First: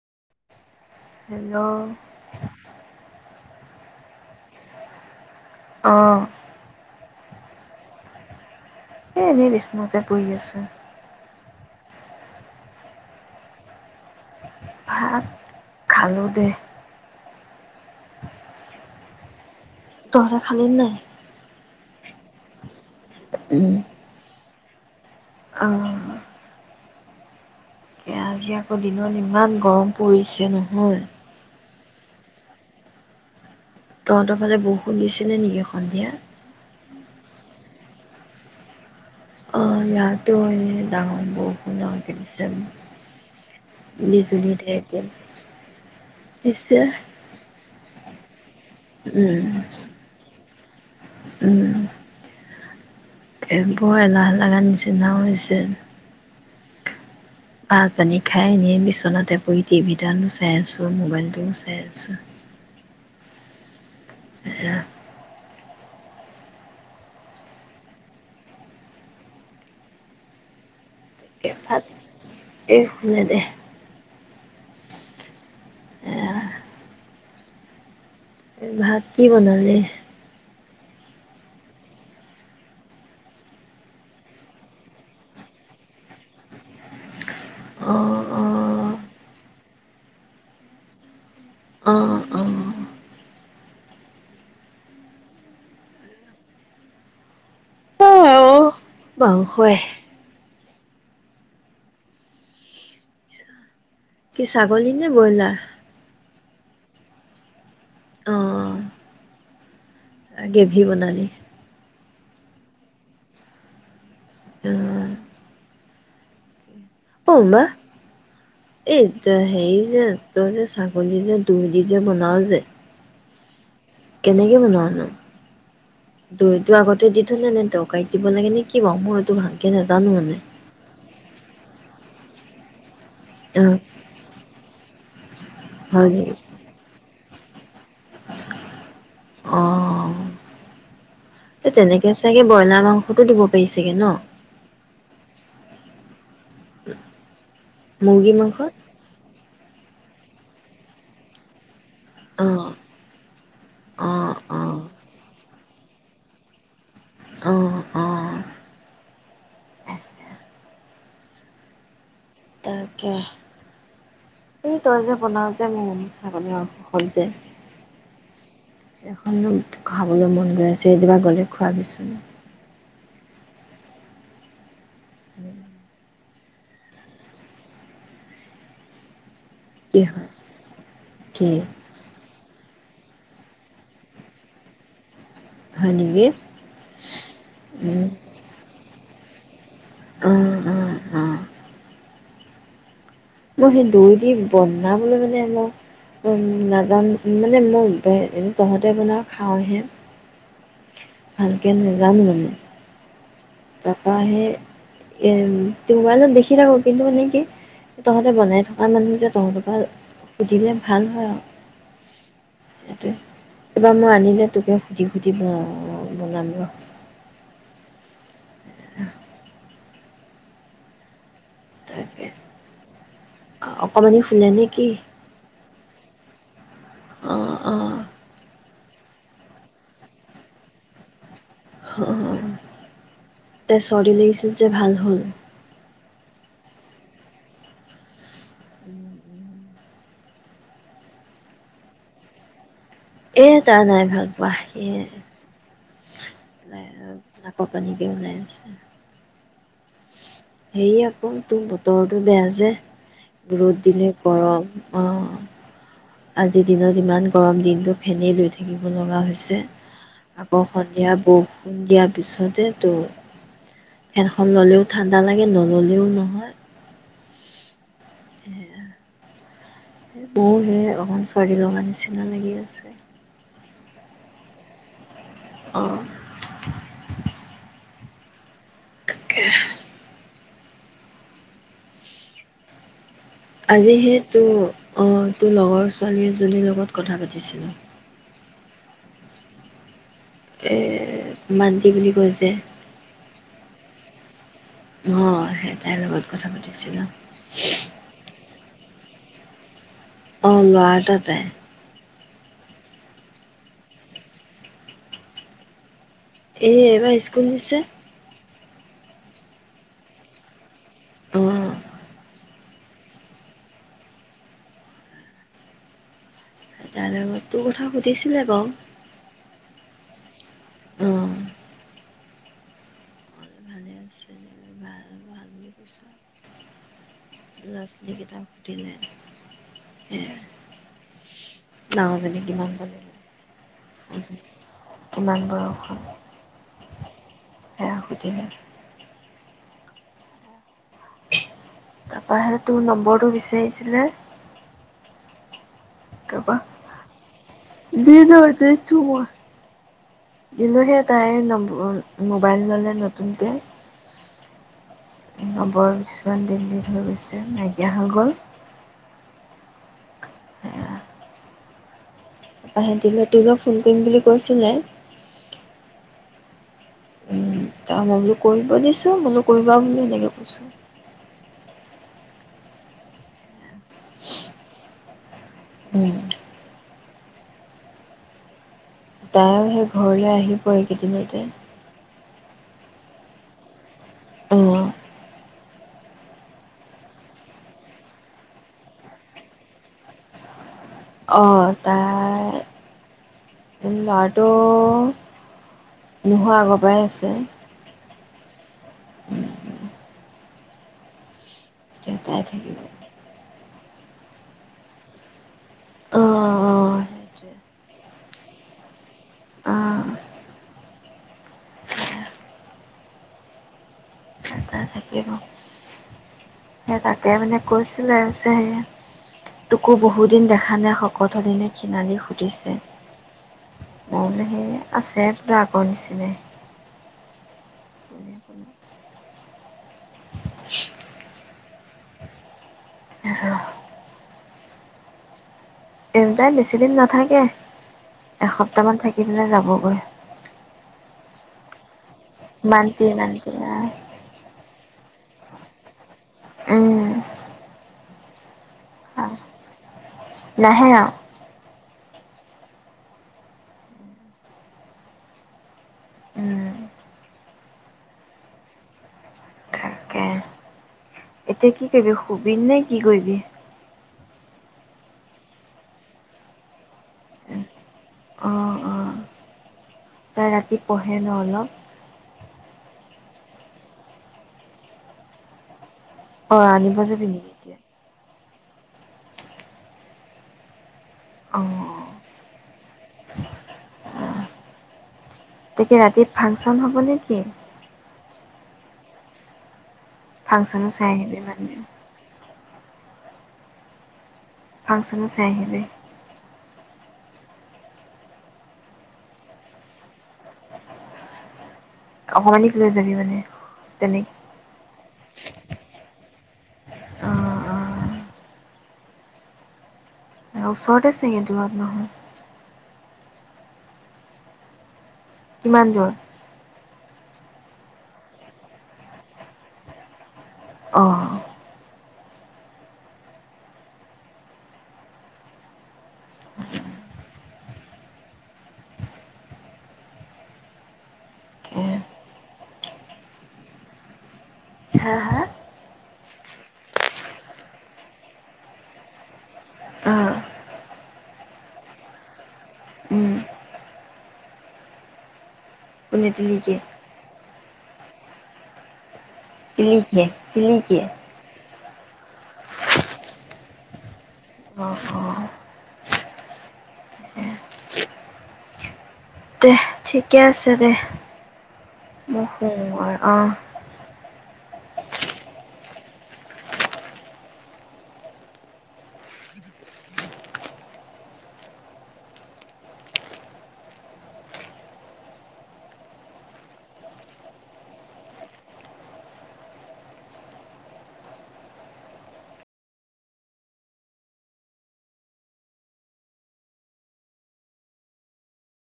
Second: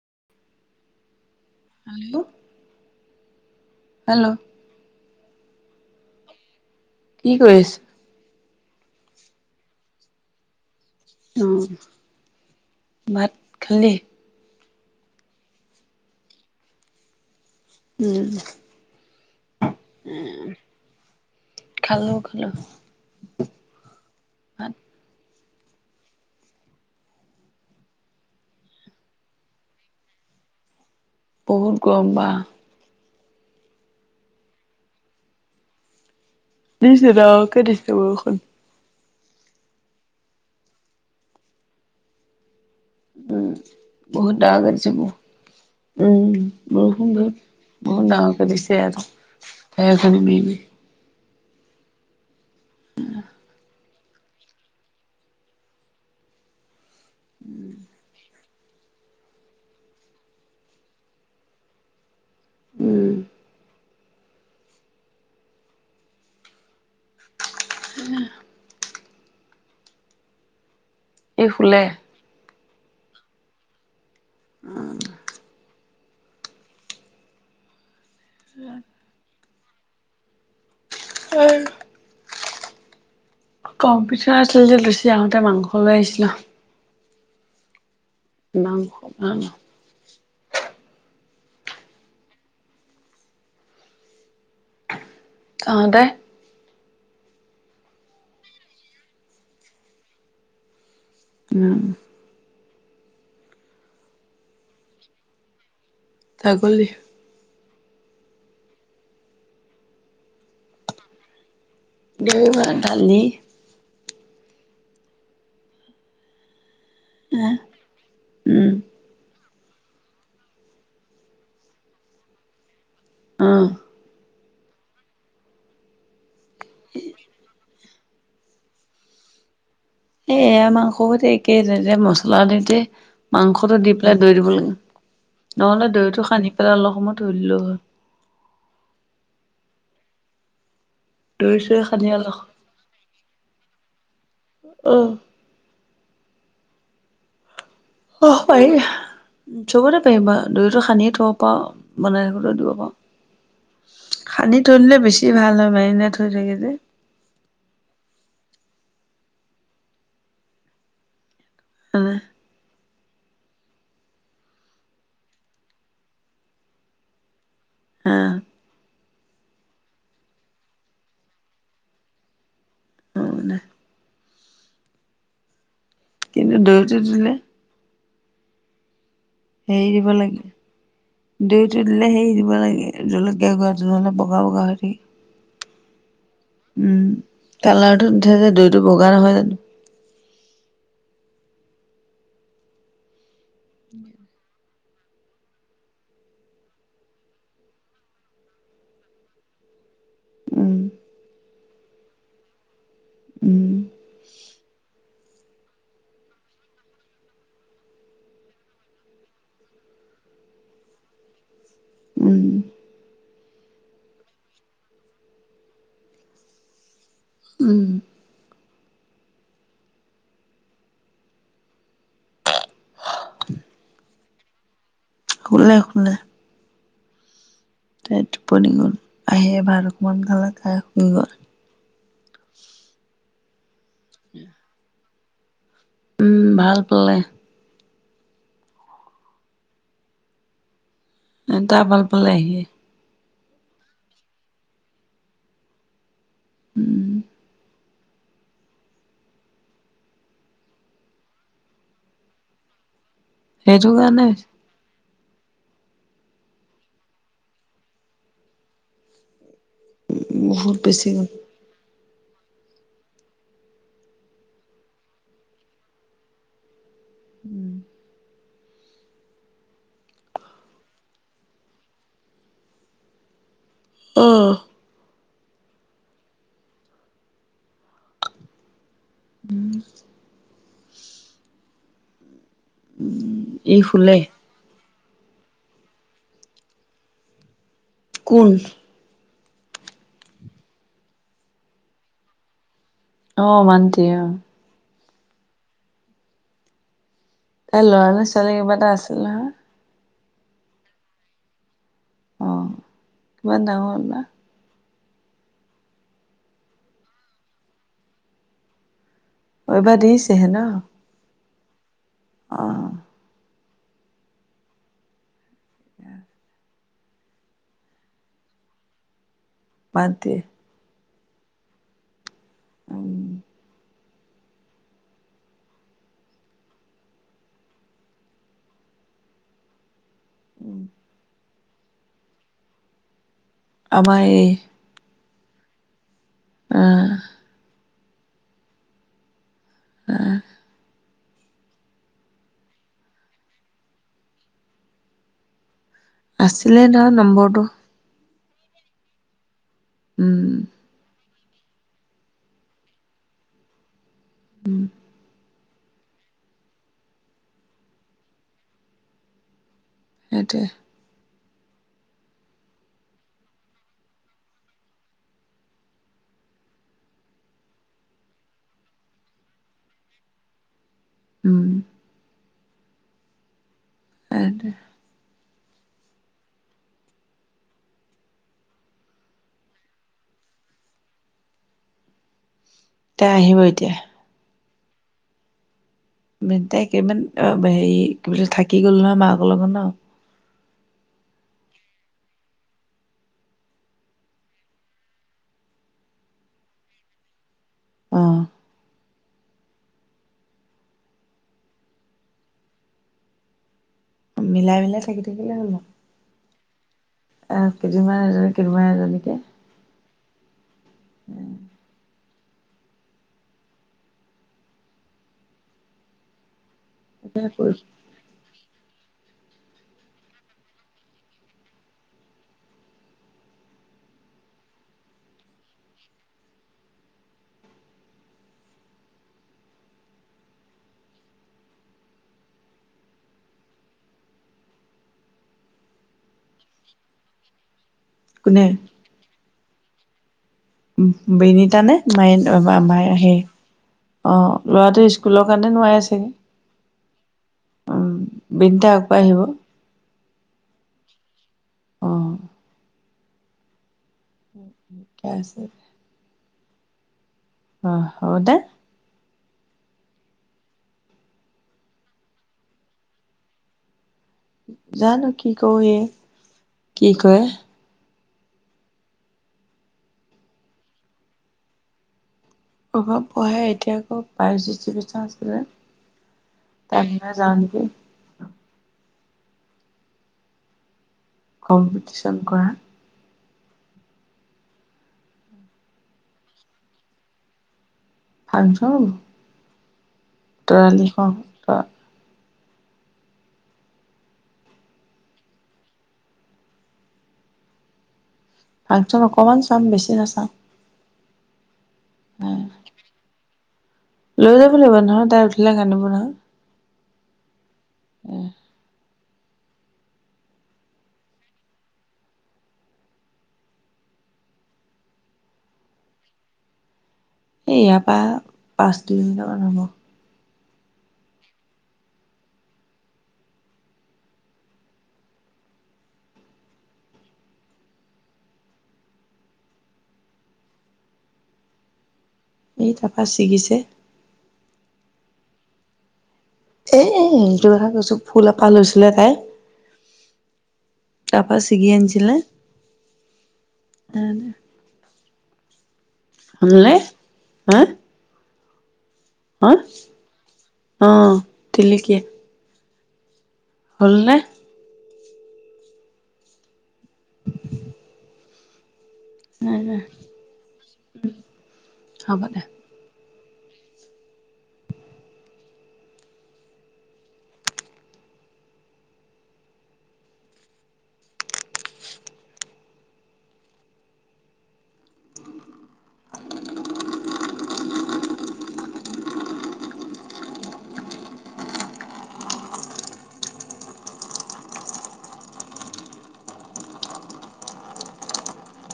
Hello! Hello অঁ। কি কৰিছ? এ' এনেই বিচনাতে বহি আছো। ম'ম ভাত খালি? ভাত-ত খালো দে। উম। তহে খালী নাই? খালো-খালো। ম-ম হয়। আজি আকৌ দিনত ইমান গৰম পৰিছে নহয়। বহুত গৰম বা তহঁতৰ ফালে বহ'খুন দিছিলে নেকি সন্ধিয়া? নিছে ৰ কৰিছে বখন [unintelligible] অ ইয়াতো হয় ডাঙৰ বহষু নছে [unintelligible] উম বহুত [unintelligible] ডাগ [unintelligible] আছে ব ঢেৰেকনি উম দিছে বহত বহুত ডাাগ [unintelligible] [inaudible] স উম একখ ন ববি [unintelligible] উওম। এেবোৰ এলাহ লগা নিচিনা হৈছে। ভাত পানী খাই এনে বিচনাতে পৰি টিভি তানো চাই আছো, মবাইল টোও চাই আছো। উম। এয়া। উম। এই হুলে। এই শুলে, দে। উম! এ ভাত কি বনাল লি? আৰু কম পিঠ আছিল যে, লুচি আহঁতে মাংস লৈ আহিছিলো। অঁ! ন ন [unintelligible] অ অ অঁ, দে। বাংশ এ' উম। কি ছাগলী নে ব্ৰইলাৰ? ছাগলী। অঁ গেভি বনালি? দেইলি ভাত দালি। উম', অহ', মা উম, এই [unintelligible] হেৰি যে তই যে ছাগলী যে দই দি যে বনাও যে। অহ', কেনেকে বনোৱানো? দইতো আগতে দি থলে নে তোক। কাই দিব লাগে নে কি বাৰু মই সতো ভাল এই -এইয়া মাংসতে একে যে-যে মছ। খোলাদিতি [unintelligible] অ মাংসটো দি পেলাই দৈ দিব লাগে। নহ'লে হয় দৈটো নেকি সানি পেলাই অলপ সময়ত। দলু হৈ অহ', দৈ তে', চৈ সানি তেনেকে অলপ চাগে ব্ৰইলাৰ মাংসটো দিব পাৰি ছাগে ন। অ', উম', অহ', পাৰি জবৰে। কিবা দৈতো সানি থব পাৰ। বনাই থাকোতেও [unintelligible] দিব অ', পাৰো অ', খানি থৈ অ', দিলে বেছি ভাল হয় মানে। নে থৈ-থৈ গিলি। অহ', - অহ', তাকে অহ', তাকে এই তই যে বনাও যে মোৰ ছাগলীৰ মংস হল যে। অহ', সেইখন খাবলৈ মন গৈ আছে সেইদিনা গ'লে খোৱাবিচুন। মানে উম', কিন্ত দৈটো দিলে। হেৰি কি দিব হয় লাগে কি দৈটো দিলে সেৰি দিব লাগে। এহ জলকীয়া গুড়া যুলত অলপ বগা- বগা হৈ থাকে। হয় নেকি? উম', উম, কালাৰটো উথে যে দৈটো বগা। লগ নহয় জানো। উম', - উম', - উম', মই সেই দৈ দি বন। বনাবলৈ মানে মই নাজানো মানে মই তহঁতে বনাওঁ খাওঁহে। উম', ভালকে নেযামি মানে। উম, তকাহে টউবাইলত দেখি থাকোঁ কিন্তু মানে কি তহঁতে বনাই থকা মানুহ যে তহঁতৰ পৰা সুধিলে ভাল হয় আৰু সেইটোৱে উম এইবাৰ মই আনিলে তোকে সুধি সুধি বনাম ৰ উম [inaudible] তাকে অকমানি নান কি [unintelligible] শ শুল অ সট প নি আহে এবাৰ অকমান খালে খাই শুই গল অ তে চৰি লাগিছিল যে ভাল হ'ল উম ভাল পালে উম উম এটা পল পাল আহ আহি এ তা নাই ভাল পোৱা সয়াই এ নাক পানীক ওলাই আছে সে আকৌ তোৰ বতৰটো বেয়া যে ৰত সেইটো দিলে কাৰণে গৰম অঁ আজিৰ দিনত ইমান গৰম দিনটো ফেনেই লৈ থাকিব লগা হৈছে আকৌ বহুত বেছি সন্ধিয়া গ'ল। বৌ সন্ধিয়া পিছতে তো এনখন ললেও ঠাণ্ডা লাগে নললেও নহয় উম এ স বহু সে অকমান ছোৱালী লগাৰ নিচিনা লাগি আছে আহ আহ উম [inaudible] ই আজ হে শুলে। ত অঁ তোৰ লগৰ ছোৱালী এজনীৰ লগত কথা পাতিছিলোঁ কুল এ মান্তি বুলি কৈছে আহ মান দয়াা আহ সেইটাই লগত কথা পাতিছিলো এ ল'ৰানে ছোৱালী কিবা এটা আছে। [unintelligible] অ লোৱা এ ততে অ', কিবা ডাঙৰল না এ এইবাৰ স্কুল নিছে। বাৰ দিছেহে ন? অঁ অ'। তাৰ লগত তোৰ কথা সুধিছিলে বাৰু। বাদ দি। অ'। উম। ভাল-ভাল বুলি কৈছো ল'ৰা ছালী কিতাপ সুধিলে এ উম। ডাঙৰজনী কিমান পালে? আমায়ে ইমানবাৰ আহ। সেয়া সুধিলে। আহ। তাৰপাহে তোৰ নম্বৰটো বিচাৰিছিলে। তাৰপা আছিলে ন নম্বৰটো। [unintelligible] উম কিন্তু সেইটাাইন মোবাইল ল'লে নতুনকৈ। উম। নৱৰ কিছুমান দিল্লীত হৈ গৈছে নাইকিয়াা গল। সেইটোয়ে। আহে তিল-তিলক ফোন কৰিম বুলি কৈছিলে। ত মই বোলো কৰিব দিছো, মোলো কৰিবা বুলি এনেকে কৈছো। উম। [unintelligible] উম। তাইো সেই ঘৰলৈ আহিব এইকেইদিনতে। তাই আহিব এতিয়া? উম। তাই একেইমান হেৰি কি বুলি কয় থাকি গল নহয় মাকৰ লগত ন। অ', তাই ল'ৰাটো নোহোৱা আগৰ পৰাই আছে। অ'। উম, উম। যতা থাকিব। মিলাই-মিলাই থাকি থাকিলে হ'ল আৰু। অ', অ', এ কেইদিনমান এজনী কেইমান এজনীকে অ' তাই থাকিব সেই তাকে মানে কৈছিলেছে যে সেই তোকো বহু দিন দেখা নাই শকত হলনে কিিনালি সুধিছে মোৰলৈ সে আছে তৰা আগৰ নিচিনা এইতাই বেছিদিন নাথাকে কোনে এসপ্তাহ মান থাকিে যাব ই বেনীতা নে মাইণ্ড মান্তি মমাৰ সেই মান্তি অঁ ল'ৰাটো স্কুলৰ কাৰণে নোৱাৰাই আছেগৈ উম উম বিনিটা আকৌ আহিব নাহেৰা অ ক আছে উম অ হ' দে তাকে এতিয়া কি কৰিবি শুবিিন নে কি কৰিবি জানো কি কওঁ এই কি কয় অ অ ৰাতি পঢ়ে ন অলপ অভাৱ পঢ়াই এতিয়া আকৌ পাইজি চিকিচা আছিলে অ আনিব যাবি নেকি এতিয়া অ কম্পিটিন [unintelligible] জনং কৰা তাকে ৰাতি ফাংচন হ'ব নে কিি ফাংচন ফাংচনো তৰালি চাই আহিবি মানে ফাংচনো চাই আহে ফাংচন অকমান চাম বেছি নাচাম অকমানিক লৈ যাবি মানে তেনে লৈ যাব লাগিব নহয় তাই উঠিলে কাদিব নহয় অ আহম চৰতে চঙে দু আ নহ [unintelligible] কিমান দূৰ স ইয়াৰ পৰা পাঁচ দু মট মান হব আহ এই তাৰপা ছিগিছে হা হা এ সেইটো কথা কৈছো ফুল এপাহ লৈছিলে তাই অ তাৰপা ছিগি আনিছিলে উম পুনে দিলকে হ'লনে হা তুিছে তুমছে [unintelligible] লকে [unintelligible] হ'লনে। অ। দে ঠিকে আছে, দে হ'ব মৌ দে শু আৰু। অ [unintelligible]